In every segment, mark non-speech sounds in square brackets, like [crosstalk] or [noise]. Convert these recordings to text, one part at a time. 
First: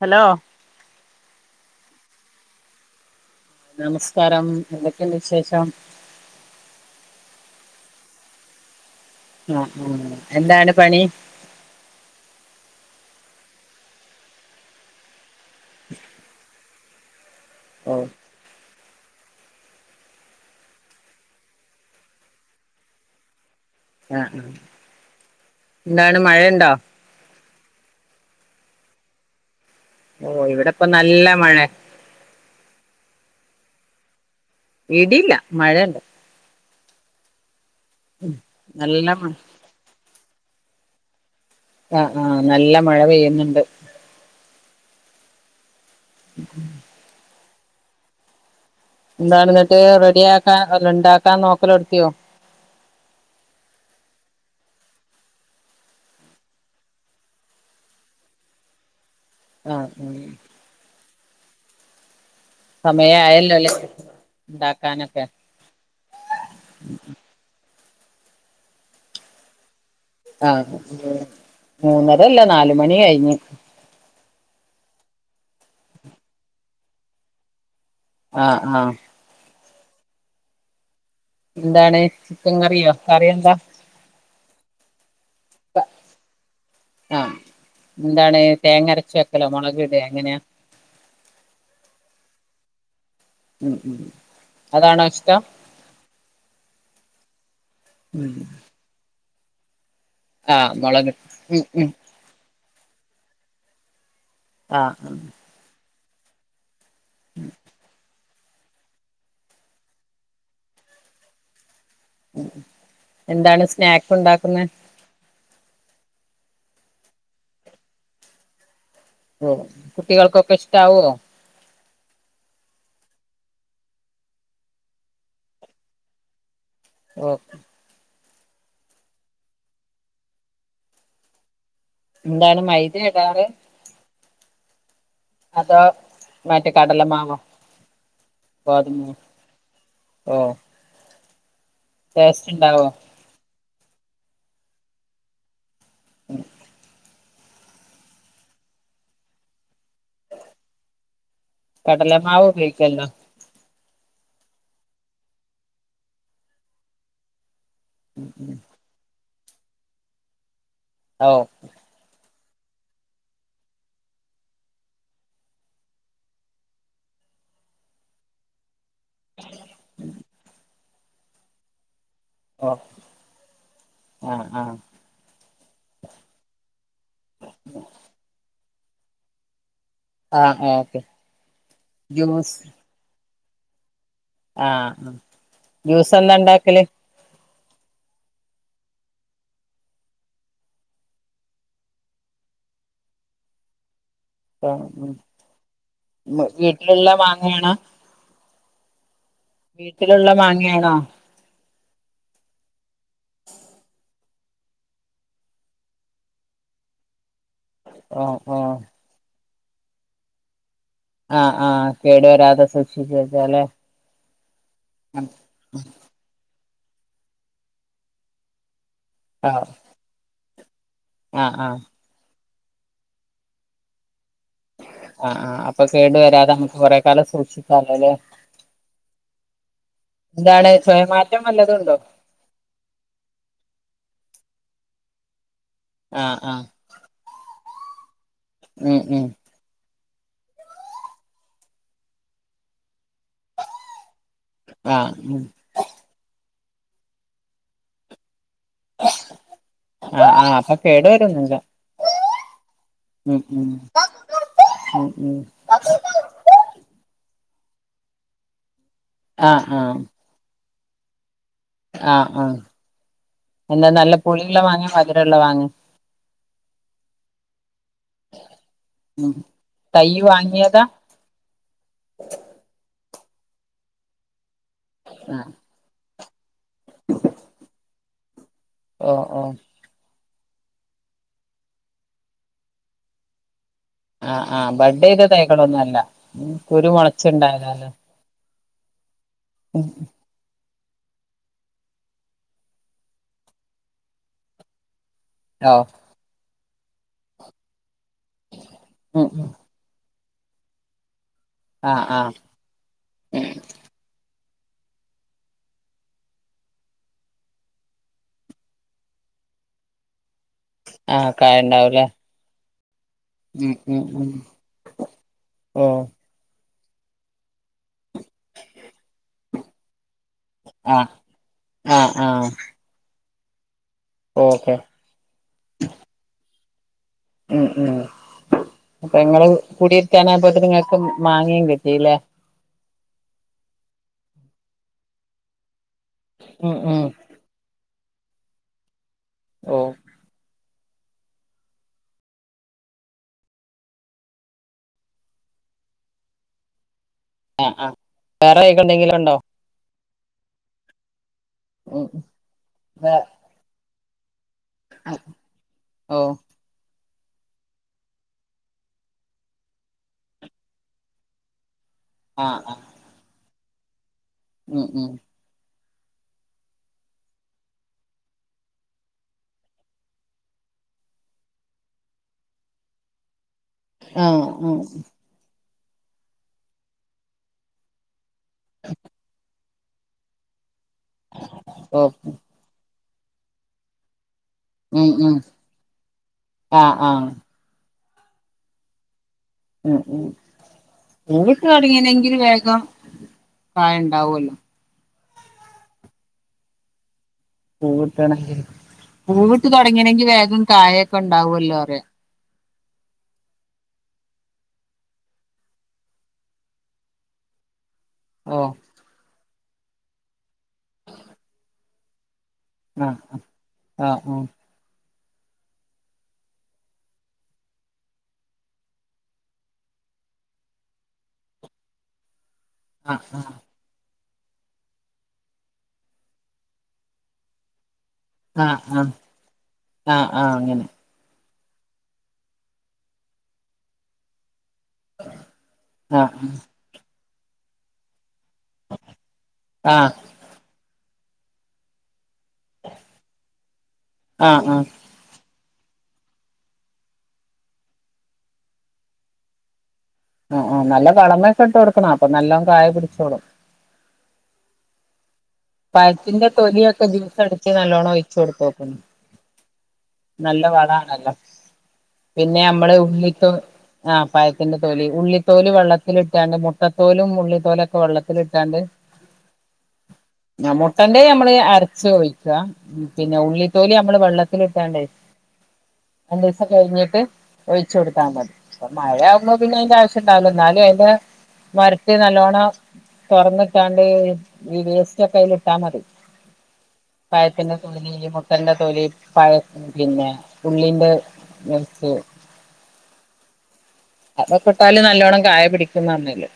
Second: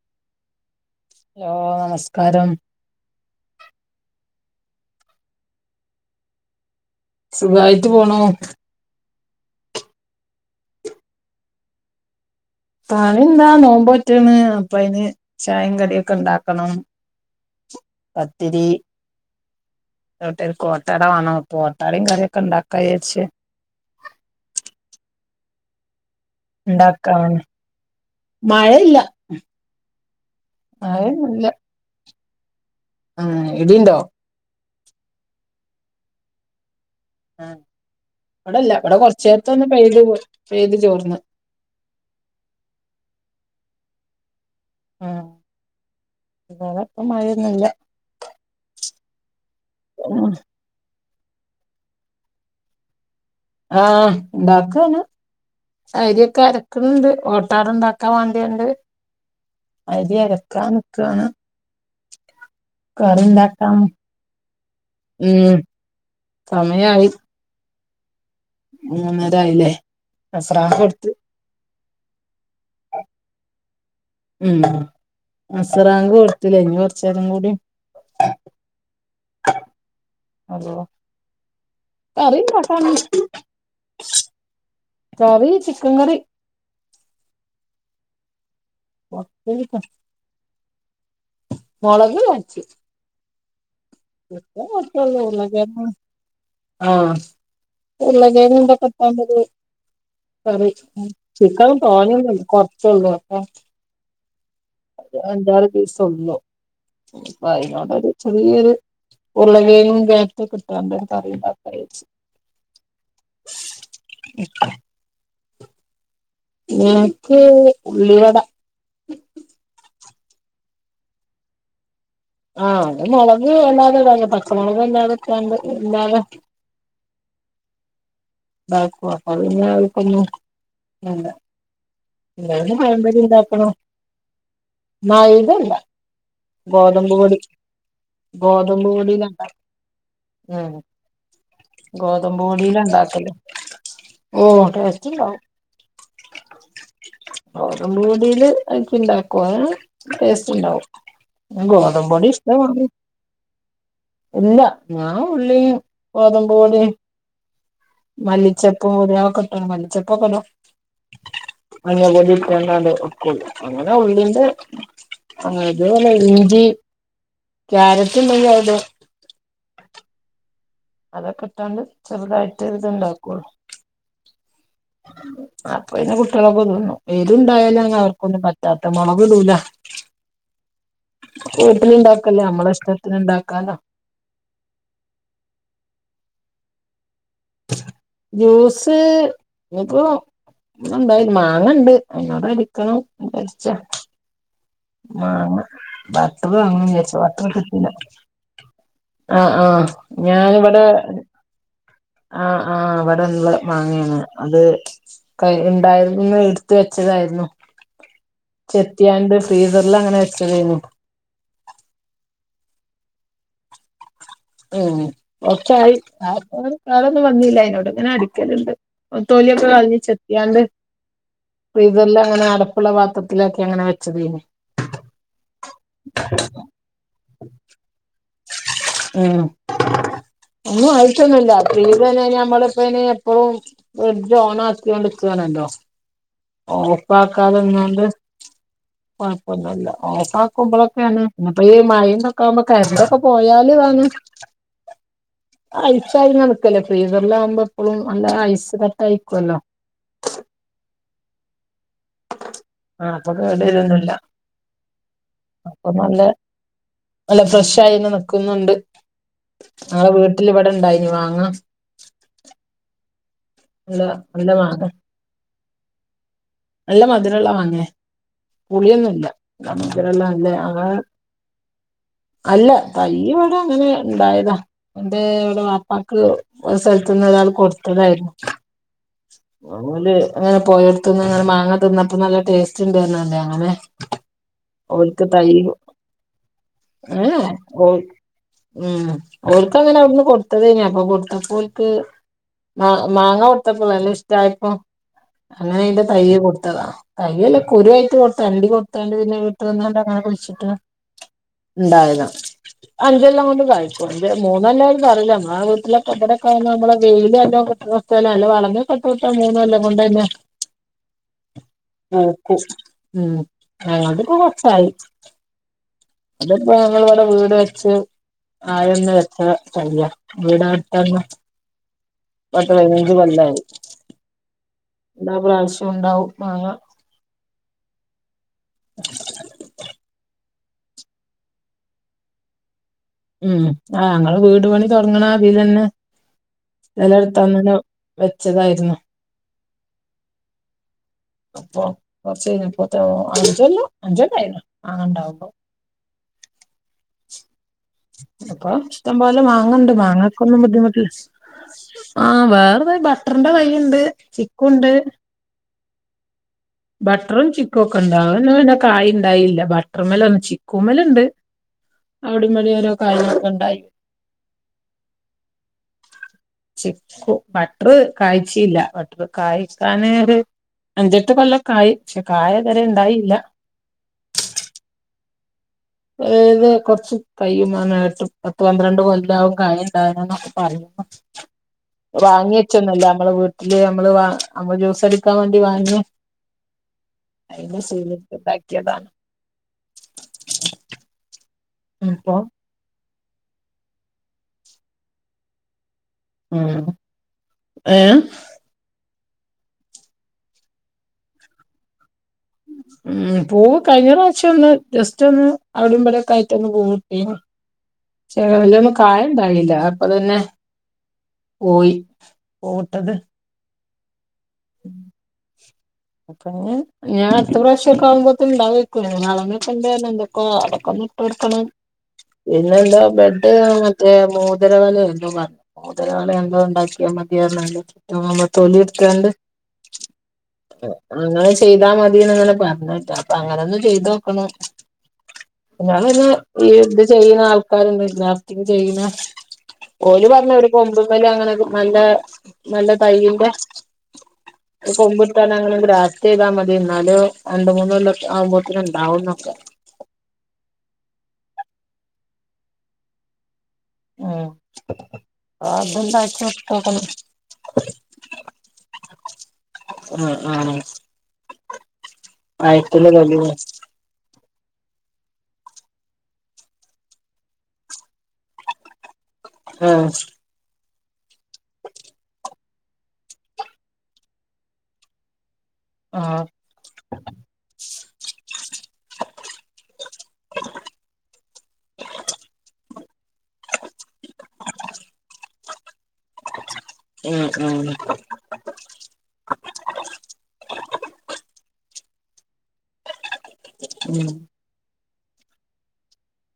Hello? ഓ നമസ്കാരം. നമസ്കാരം എന്തൊക്കെണ്ട് വിശേഷം? സുഖായിട്ട് പോണൂ. ആ ഉം എന്താണ് പണി? പണിന്താ നോമ്പോറ്റന്ന് അപ്പ അയിന് ചായേം കടിയൊക്കെ ഇണ്ടാക്കണം. ഓ പത്തിരി. [unintelligible] വാണം പ്പോ ഓട്ടടെം കറിയൊക്കെ ഉണ്ടാക്കാരിച്ച്. ആ എന്താണ് മഴെണ്ടോ? ഇണ്ടാക്കാണ് മഴയില്ല. ഓ ഇവിടെപ്പം നല്ല മഴെ. ആ ഇടീണ്ടോ? ഇടില്ല മഴെണ്ട്. ആ ഇവിടില്ല. ഇവിടെ നല്ല കൊറച്ച് മഴ നേരത്തെ ഒന്ന് പെയ്ത് പെയ്ത് ചോർന്ന്. ആ ആ നല്ല മഴ പെയ്യുന്നുണ്ട്. ആ [unintelligible] ഇപ്പ മഴയൊന്നുല്ല. എന്താണ് എന്നിട്ട് റെഡിയാക്കാ അല്ല ഇണ്ടാക്കാൻ നോക്കല് തേടത്തിയോ ആ ഇണ്ടാക്കാണ്. അരിയൊക്കെ അരക്കണുണ്ട് ഓട്ടട ഉണ്ടാക്കാൻ വേണ്ടിയണ്ട്. ആഹ് അരി ആഹ് അരക്കാൻ നിക്കാണ്. കറി സമയായല്ലോ അല്ലേ ഇണ്ടാക്കാം ഉണ്ടാക്കാനൊക്കെ ഉം സമയായി. മൂന്നര ആയില്ലേ. ആ മൂന്നര അല്ല നാലു മണി കഴിഞ്ഞു. ഉം അസറാങ്കു കൊടുത്തൂലെ ഇനി കൊറച്ചു നേരം കൂടിം ആഹ് ആഹ് എന്താണ് കറി ചിക്കൻ കറിയോ ഇണ്ടാക്കാണ്. കറി എന്താ കറി ചിക്കൻ കറി. ആഹ് എന്താണ് തേങ്ങരച്ച് വെക്കലോ മുളക് ഇടേ എങ്ങനാ അതാണോ ഇഷ്ടം [unintelligible] ആ ഉരുളൻ ഉം കിഴങ്ങ് ഇതൊക്കെ ഇട്ടാ മതി. കറി ആഹ് മുളക് ഉം ചിക്കൻ ഉം തോനൊന്നൂല്ല. കുറച്ചൊള്ളൂ. അപ്പ ആഹ് ആഹ് അഞ്ചാറ് പീസൊള്ളൂ. അപ്പൊ അതിനോണ്ടൊരു ചെറിയൊരു ഉരുളൻ കിഴങ്ങും ക്യാരറ്റൊക്കെ ഇട്ടോണ്ടൊരു കറി ഉണ്ടാക്കും. എന്താണ് സ്നാക്ക് ഉണ്ടാക്കുന്നെ? എനിക്ക് ഉള്ളി വട ഓ കുട്ടികൾക്കൊക്കെ ഇഷ്ട ആവോ? ആ അത് മുളക് അല്ലാതെ ഇടാൻ പച്ചമളക് അല്ലാതെ ഇട്ടാണ്ട് ഇല്ലാതെ ഓക്കെ ഉണ്ടാക്കും അപ്പൊ പിന്നെ അവർക്കൊന്നും വേണ്ട. എന്താണ് [unintelligible] മൈദ പഴംപൊരി ഇടാറ് ഇണ്ടാക്കണം. ന ഇതല്ല. അതോ മറ്റേ കടലമാവോ ഗോതമ്പ്പൊടി ഗോതമ്പ് ഗോതമ്പ്പൊടീടെ ഉണ്ടാക്കി. ഓ ഗോതമ്പു ടേസ്റ്റ് പൊടീടേ ഉണ്ടാവോ ഉണ്ടാക്കല്. ഓ ടേസ്റ്റ് ഇണ്ടാവും. ഗോതമ്പുപൊടിയില് അതൊക്കെ ഇണ്ടാക്കും അതിന് ടേസ്റ്റ് ഉണ്ടാവും. ഗോതമ്പുപൊടി കടലമാവ് ഇഷ്ടം മാതിരി ഉപയോഗിക്കല്ലോ ഇല്ല. ഞാൻ ഉള്ളീം ഗോതമ്പു പൊടീം മല്ലിച്ചെപ്പും ഉലുവ ഒക്കെട്ടണ് മല്ലിച്ചെപ്പൊക്കൊലൊ ഓ മഞ്ഞപ്പൊടിം രണ്ടാണ്ട് [unintelligible] അങ്ങനെ ഉള്ളിന്റെ ഇതേപോലെ ഇഞ്ചി ക്യാരറ്റുണ്ടെങ്കി അതിടു ഉം അതൊക്കെ ഇട്ടാണ്ട് ചെറുതായിട്ട് ഓ ഇത് ഇണ്ടാക്കോളൂ. ആഹ് ആഹ് അപ്പൊ പിന്നെ കുട്ടികളൊക്കെ തിന്നും. എരുവുണ്ടായാലും അങ്ങ് അവർക്കൊന്നും പറ്റ തത്ത മുളക് ഇടൂല. ആഹ് ഓക്കെ വീട്ടിലിണ്ടാക്കല്ലേ നമ്മളെ ഇഷ്ടത്തിനിണ്ടാ ക്കാലോ ആ ജ്യൂസ് എന്താ ഉണ്ടാക്കല് ജ്യൂസ് ഇനിയിപ്പൊ ഒന്നുണ്ടായി മാങ്ങണ്ട് അങ്ങട് അടിക്കണം [unintelligible] മാങ്ങ ബട്ടറ് ഇടണന്ന് വീട്ടിലുള്ള വിചാരിച്ച് ബട്ടറ് മാങ്ങയാണോ കിട്ടീല്ല. ആ ആ വീട്ടിലുള്ള ഞാനിവിടെ മാങ്ങയാണോ ആ ആ അവിടെയുള്ള മാങ്ങേയാണ് അത് കയി ഉണ്ടായിന്ന് എടുത്ത വെച്ച ഇതായിരുന്നു. ഓ ഓ ചെത്തിയാൻട് ഫ്രീസറില് അങ്ങനെ വച്ചതായിരുന്നു. ആ ആ കേടു വരാതെ സൂക്ഷിച്ച വച്ചാലേ ഉം ഒക്കായി ആ കാളൊന്നും വന്നില്ല അോട് ഇങ്ങനെ അടുക്കലണ്ട് ആഹ് തോലിയൊക്കെ കളഞ്ഞ ചെത്തിയാണ്ട് ആഹ് ആഹ് ഫ്രീസറില് അങ്ങനെ അട പ്പള പാത്രത്തിലൊക്കെ അങ്ങനെ വെച്ചത് ആ ആ അപ്പൊ കേടു വരാതെ നമ്മുക്ക് കൊറെ കാലം സൂക്ഷിക്കാലോ അല്ലേ ഉം എന്താണ് ഒന്നും സ്വയമാറ്റം ആവശ്യൊന്നുമില്ല വല്ലതും ഉണ്ടോ പിന്നീത തന്നെ ഞമ്മളപ്പെ എപ്പഴും ഫ്രിഡ്ജ് ഓൺ ആക്കിൊണ്ട്ിരിക്കാനല്ലോ ആഹ് ആഹ് ഓഫ് ആക്കാതെ ഇന്നോണ്ട് ഉം ഉം കൊഴപ്പൊന്നല്ല ഓപ്പ ആക്കുമ്പോളൊക്കെയാണ് ഇപ്പ ഈ മഴ നൊക്കാ്പൊ ക അപ്പൊ പോയാല് വന്ന് ആഹ് ഉം അഴച്ചായി ഫ്രീസറില ആവുമ്പോ എഴും ആ ആഹ അപ്പൊ കേടുവരന്നല്ല ആഹ അപ്പൊ കേടയിലൊന്നുംില്ല ഉം ഉം അല്ല ഫ്രഷ ആയിന് നിൽക്കുന്നുണ്ട് ആഹ് ആഹ് ഞങ്ങളെ വീട്ടിൽ ഇവിടെ ഇണ്ടായിനി വാങ്ങാം ആഹ് ആഹ എന്താ നല്ല പുളികുള്ള മാങ്ങ മധുരുള്ള മാങ്ങ നല്ല മധുരല്ല മാങ്ങ ഉം തൈ പുളിയൊന്നുംല്ലല്ലാം അല്ലേ അത വാങ്ങിയതാ അല്ല അയ്യ ഇവിടെ അങ്ങനെ ഉണ്ടായതാ എന്റെ ആഹ് ഇവിടെ വാപ്പാ സ്ഥലത്തന്ന ഒരാൾ കൊടുത്തതായിരുന്നു ഓഹ് ഓഹ് അപല് അങ്ങനെ പോയയിടുത്തുന്ന് ഇങ്ങനെ മാങ്ങ തിന്നപ്പോ നല്ല ടേസ്റ്റ് ഉണ്ടായിരല്ലേ അങ്ങനെ ആഹ ആ് ഓൽക്ക് ബർഡേയുടെ തൈ തൈകളൊന്നും അല്ല ഏഹ് കുരുമുളച്ചുണ്ടായതാല് ഓൽ ഉം അവർക്ക് അങ്ങനെ അവിടുന്ന് കൊടുത്തത്ഞ്ഞാ അപ്പൊ കൊടുത്തപ്പോർക്ക് മാങ്ങ കൊടുത്തപ്പോള നല്ല ഇഷ്ടായപ്പൊ അല്ല ഓഹ് അതിന്റെ തയ്യ കൊടുത്ത താ കയ്യല്ല കുരുവായിട്ട് കൊടുത്ത അണ്ടടി കൊടുത്തണ്ട് ഉം പിന്നെ ഉം വിീട്ട് വന്നണ്ട് അങ്ങനെ കുളിച്ചിട്ട് ആഹ് ഉണ്ടായതാ ആഹ് അഞ്ചെല്ലാം കൊണ്ട് കഴക്കും മൂന്നെല്ലരും പറയില്ല ന ആ വീട്ടിലെവിടക്ക നമ്മെ വെയിലൽ എല്ലോ കിട്ടോ സ്ഥല അല്ല വളഞ്ഞ കട്ട് കട്ട മൂന്നുംല്ല കൊണ്ട് തന്നെ ആഹ് കായുണ്ടാവൂലേ ഉം ആ അത്പ്പോ കുറച്ചായി ഓ ഇപ്പൊ ഞങ്ങള ഇവിടെ വീട് വെച്ച് ആയൊന്ന വെച്ച കരില്ല ആഹ് വീടട്ടന്ന് ആഹ് ആഹ് പത്തപൈനഞ്ച് കൊല്ലായി ഓക്കെ എല്ലാ പ്രാവശ്യം ഉണ്ടാവും മാങ്ങ ഉം ഉം അപ്പൊ ങ്ങ കൂടിയിരുത്ത നിങ്ങൾക്ക് മാങ്ങിയം കിട്ടീല്ലേ ഉം ആ ഞങ്ങൾ വീട് പണി തുടങ്ങണ അതിൽ തന്നെ ഉം ഉം നില എടുത്താന്നല്ല വെച്ചതായിരുന്നു ഓ അപ്പൊ കൊറച്ചപ്പോത്തെ അഞ്ചല്ലോ അഞ്ച കയില്ല അനണ്ടാവുമ്പോ [inaudible] ആഹ് ആഹ് വേറെ അപ്പൊ തൈകൾ ഇഷ്ടം എന്തെങ്കിലും ഉണ്ടോ പോലെ മാങ്ങണ്ട് മാങ്ങ ന്നും ബുദ്ധിമുട്ടില്ല ഉം ആ വേറത വേ ബട്ടറിന്റെ കയ്ുണ്ട് കുണ്ട് ഓ ബട്ടറും ചിക്കുവ ഒക്കെ ഇണ്ടാവന്ന പിന്നെ കായ് ഉണ്ടായില്ല ബട്ടർ മല ഒന്ന ചിക്കു മലുണ്ട് അവിടെ വഴ ഓരോ കാര്യങ്ങളൊക്കെ ഉണ്ടായി മം ഉ ച ബട്ടർ കായച്ചല്ല ബട്ടർ കായക്കാന് ഒരു അഞ്ചെട്ട് കൊള്ളക്കായ് പക്ഷെ കായ തരെ ഉണ്ടായില്ല ആഹ ആഹ [unintelligible] അതത് കൊറച്ച് കൈയ്യുമാട്ട് പത്ത് പന്ത്രണ്ട് കൊല്ലകും കായ ൊ പറ ഓ വാങ്ങ വച്ചൊന്നുമല്ല നമ്മള് വീട്ടില് നമ്മള് വ അമ്മ ജ്യൂസ ഉം എടുക്കാൻ ഉം വേണ്ടി വാങ്ങു ആഹ് ആഹ് അതി ശല താക്കിയതാണ് ഉം ഉം അപ്പൊ ടങ്ങനെങ്കിലിൽ വേഗം കായ ഉണ്ടാവല്ലോ ഉം ഏഹ് പൂവിട്ടണ പൂവിട്ട് തുടങ്ങിയണെങ്കി വേഗം കായൊക്കെ ഉണ്ടാവുവല്ലോ അറിയ ഉ പൂവ് കഴിഞ്ഞ പ്രാവ്ശ്യം ഒന്ന് ജസ്റ്റ് ഒന്ന് അവിടുമ്പടെൊക്ക ആയിട്ടൊന്ന് പൂ കിട്ടീ ചെല ഓ വലൊന്നും കായം ഉണ്ടായില്ല അപ്പൊ തന്നെ പോയി പോട്ടത് ആ ആ അപ്പ ഞാൻ എത്ര പ്രാവശ്യ ഒക്കെ ആകുമ്പോത്തും ഇണ്ടാവാളക്കണ്ട എന്തൊക്ക അ ഇടുക്കണം പിന്നെ എന്താ ആഹ് ബെഡ് മറ്റേ മോദരവലയ എന്തോ പറഞ്ഞു മോദരവല എന്തോ ഉണ്ടാക്കിയാ മതിയാ ആ മ ഒലി ഇർക്കണ്ട് ആഹ ആഹ് അങ്ങനെ ന്ന് ചെയ്താൽ മതിന്നങ്ങനെ പറഞ്ഞട്ട അപ്പൊ അങ്ങനെ ഒന്ന് ചെയ്ത് നോക്കണം അ പിന്നെ ആഹ് ഈ ഇത് ചെയ്യുന്ന ആൾക്കാരുണ്ടല്ല ചെയ്യുന്ന ആഹ് ഓല പറഞ്ഞ ഇവിട കൊമ്പല്ല അങ്ങനെ നല്ല നല്ലതൈന്റെ ആ ആ ങ്ങ ഗ്രാസ്റ്റ് ചെയ്താ മതി എന്നാല രണ്ട മൂന്നല്ല ആവുമ്പോഴത്തനും ഉണ്ടാവന്നൊക്കെ ആ ആ നല്ല വളമൊക്കെ ഇട്ട് കൊടുക്കണം അപ്പൊ നല്ലോ കായ പിടിച്ചോടും ഉം അത്ണ്ടാക്കി പഴത്തിന്റെ നോക്കണം തൊലിയൊക്കെ ജ്യൂസ അടിച്ച്നല്ലവോണം ഒഴിച്ചു കൊടുത്ത നോക്കുന്നു ആഹ് നല്ല ആഹ് വളണല്ലോ പിന്നെ നമ്മള് പഴത്തില് ഉള്ളിത്ത ആ പഴത്തിന്റെ തോലി ഉള്ളി തോല് വെള്ളത്തിട്ടാണ്ട് മുട്ട തോലും മള്ളിത്തോലും ഒക്കെ വെള്ളത്തിട്ടാണ്ട് ആ മുട്ടന്റെ നമ്മള് അരച്ച ഒഴിക്കുക പിന്നെ ഉള്ളിത്തോലി നമ്മള് വെള്ളത്തിൽട്ടാണ്ടായി ഉ മഴ ആഹ് ദിവസം കഴിഞ്ഞിട്ട് ഒഴിച്ചു കൊടുത്താൽ മതി മഴ ആവുമ്പോ പിന്നെ അതിന്റെ ആവശ്യം ഉണ്ടാവല്ലോ എന്നാലും അ മര നല്ലോണം തുറന്നട്ടാണ്ട് കയ്ൽ ഇട്ടാ മതി ഉം പഴത്തിന്റെ ഉം തോലി മുട്ടെൻ്റെ തോലി പ പിന്നെ ഉള്ളിന്റെ ഉം അതൊക്കെട്ടാലും ന നല്ലോണം കായ പിടിക്കുന്നണല്ല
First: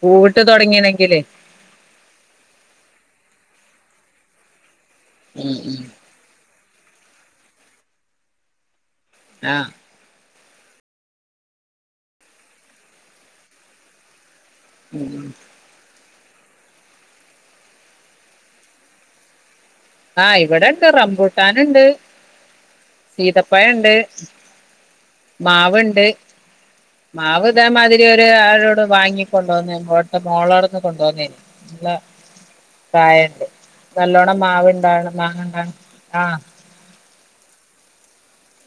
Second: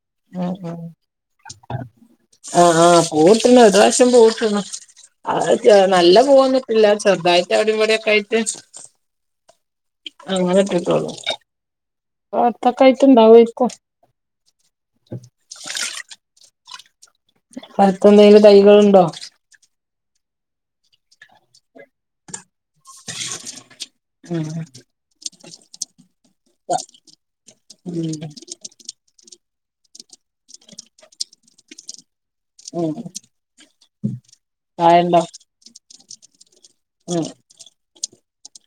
പൂവിട്ട് തുടങ്ങീണെങ്കില് ആഹ ആഹ് പൂട്ടണ് ഒരു പ്രാവശ്യം പൂട്ടന്ന അ ഉം ഉം നല്ല പോന്ന ഇല്ല ശ്രദ്ധായിട്ട് എവിടെ എവിടെക്കെ ആയിട്ട് ആ! അങ്ങനെത്തോന്നറത്തൊക്കൊയിട്ട് ഇണ്ടാവക്കോ ഉം അടുത്തന്തെങ്കിലും തൈകളുണ്ടോ? ആ ഇവിടെണ്ട് റംബൂട്ടാനുണ്ട്. സീതപ്പായുണ്ട് ഉം മാവുണ്ട് മാവ് ഇതമാതിരി ഒര് ആളോട് വാങ്ങ കൊണ്ട പോന്നേ മോട്ട മോളടന്ന് കൊണ്ട പോന്നേല്ല ഉം ഉം കായുണ്ട് നല്ലോണം മാവണ്ട് കായണ്ടോ [unintelligible] ഉം [inaudible]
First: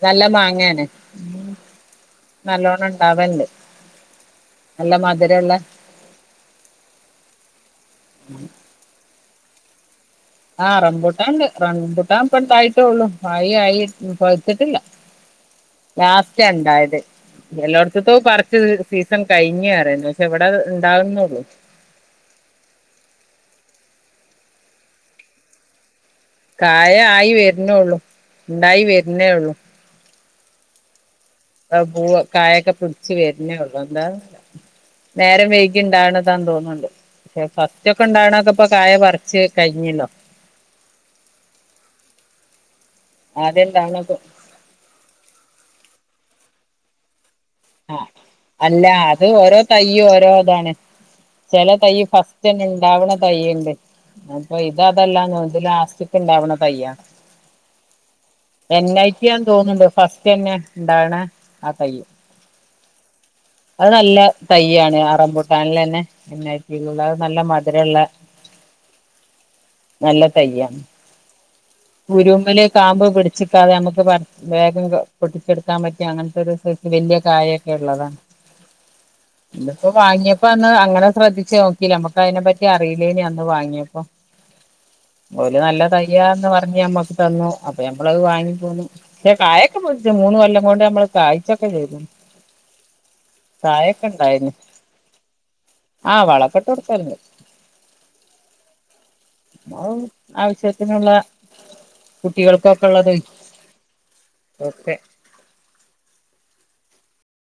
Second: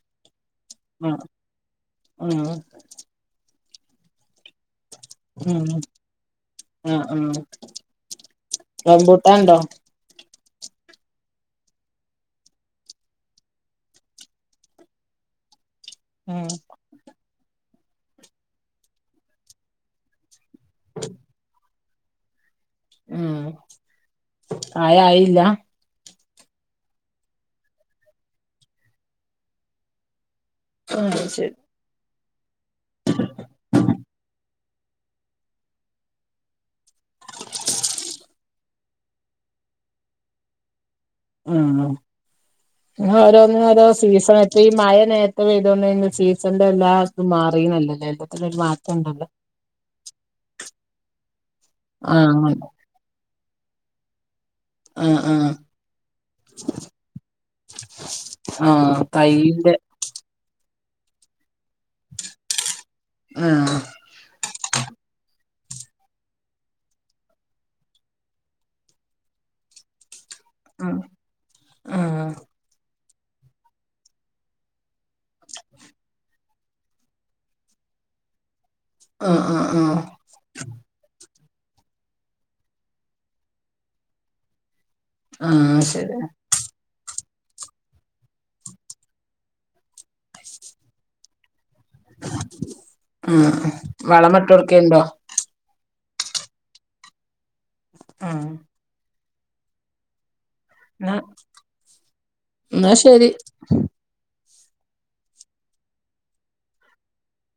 നല്ല മാങ്ങാണ് ആഹ് ആഹ് നല്ലോണം ഇണ്ടാവണ്ട് ഉം ആ ആ റംബു ടണ്ടോ ആ റപുട്ടാൻ റംപുട്ടാൻ ഇപ്പന്ണ്ടായിട്ടേള്ളു ആയി ആയി പഴ്ത്ത്ട്ടില്ല ഉം ലാസ്റ്റ് ഇണ്ടായത് എല്ലായിടത്തത്തും പറച്ച് സീസൺ കഴിഞ്ഞേരുന്നു പക്ഷെ എവിടെ ഇണ്ടാവുന്നുള്ളു [inaudible] ഉം കായ ആയില്ല കായ ആയി വരുന്നേള്ളു ഇണ്ടായി വരുന്നേ ഉള്ളു ഉം പൂവ് കായൊക്കെ പിടിച് വരുന്നേ ഉള്ളൂ എന്താ നേരം വൈകി ഇണ്ടണതാന്ന് തോന്നുന്നുണ്ട് പക്ഷെ ഫസ്റ്റ് ഒക്കെ ഇണ്ടകൊക്കെപ്പൊ കായ പറിച്ച് കഴിഞ്ഞല്ലോ ആഹ് ഓരോന്നും ആദ്യം ഓരോ ഇണ്ടാവണൊക്കെ സീസൺ ഇപ്പം ഈ മഴ നേരത്തെ പെയ്തോണ്ട സീസണന്റെ എല്ലാ ഇതും ആ മാറീണല്ലല്ലേ എല്ലാത്തിനും ഒരു അല്ല അത് മാറ്റണ്ടല്ലോ ഓരോ തയ്യും ഓരോ ഇതാണ് ചെല തൈ ആഹ് ഫസ്റ്റ് അങ്ങനെ തന്ന ഇണ്ടാവണ തയ്യണ്ട് വ ഇത ആഹ് അതെല്ലാം ആഹ് തോന്ന് ണ് ലാസ്റ്റക്ക് ഇണ്ടാവണ തയ്യ എ ൻ ആഹ് ഐ പി ആണ് തൈയിന്റെ തോന്നുന്നുണ്ട് ഫസ്റ്റ് തന്നെ ഇണ്ടാണ് ആ തയ്യ ആഹ് അത് നല്ല തയ്യ് ആണ് ആ റംപൂ കാനിൽ തന്നെ നല്ല [unintelligible] മധുരുള്ള നല്ല തയ്യാ ആഹ് ആഹ് കുരുമൽ കാമ്പ പിടിച് നിക്കാതെ നമുക്ക് വേഗം പൊട്ടി ച്ചെടുക്കാൻ പറ്റും അങ്ങനത്തെ ഒരു വലിയ കായൊക്കെ ഉള്ളതാണ് ആഹ് ആഹ് ഇതിപ്പോ ആഹ് വാങ്ങിയപ്പോ അന്ന് അങ്ങനെ ശ്രദ്ധിച്ച ച്ചി നോക്കില നമ്മക്ക് അതിനെ പറ്റി അറിയില്ലേനി അന്ന് വാങ്ങിയപ്പോ ല് ആഹ് നല്ല ശരി തയ്യന്ന് പറഞ് അമ്മക്ക് തന്നു അപ്പൊ നമ്മളത് വാങ്ങി പോകു പക്ഷെ കായക്കെച് മൂന്ന് കൊല്ലം കൊണ്ട് നമ്മള് കായ ക ചെയ്ത് ണ് ഉം വളമട്ടോട്ക്കെുണ്ടോ ആ വളക്കെട്ട് കൊടുക്കൽ ണ്ട് ആ മ ആവശ്യത്തിനുള്ള എന്നാ കുട്ടികൾക്കൊക്കെ എന്നാ ഉള്ളത് ശരി ഓക്കെ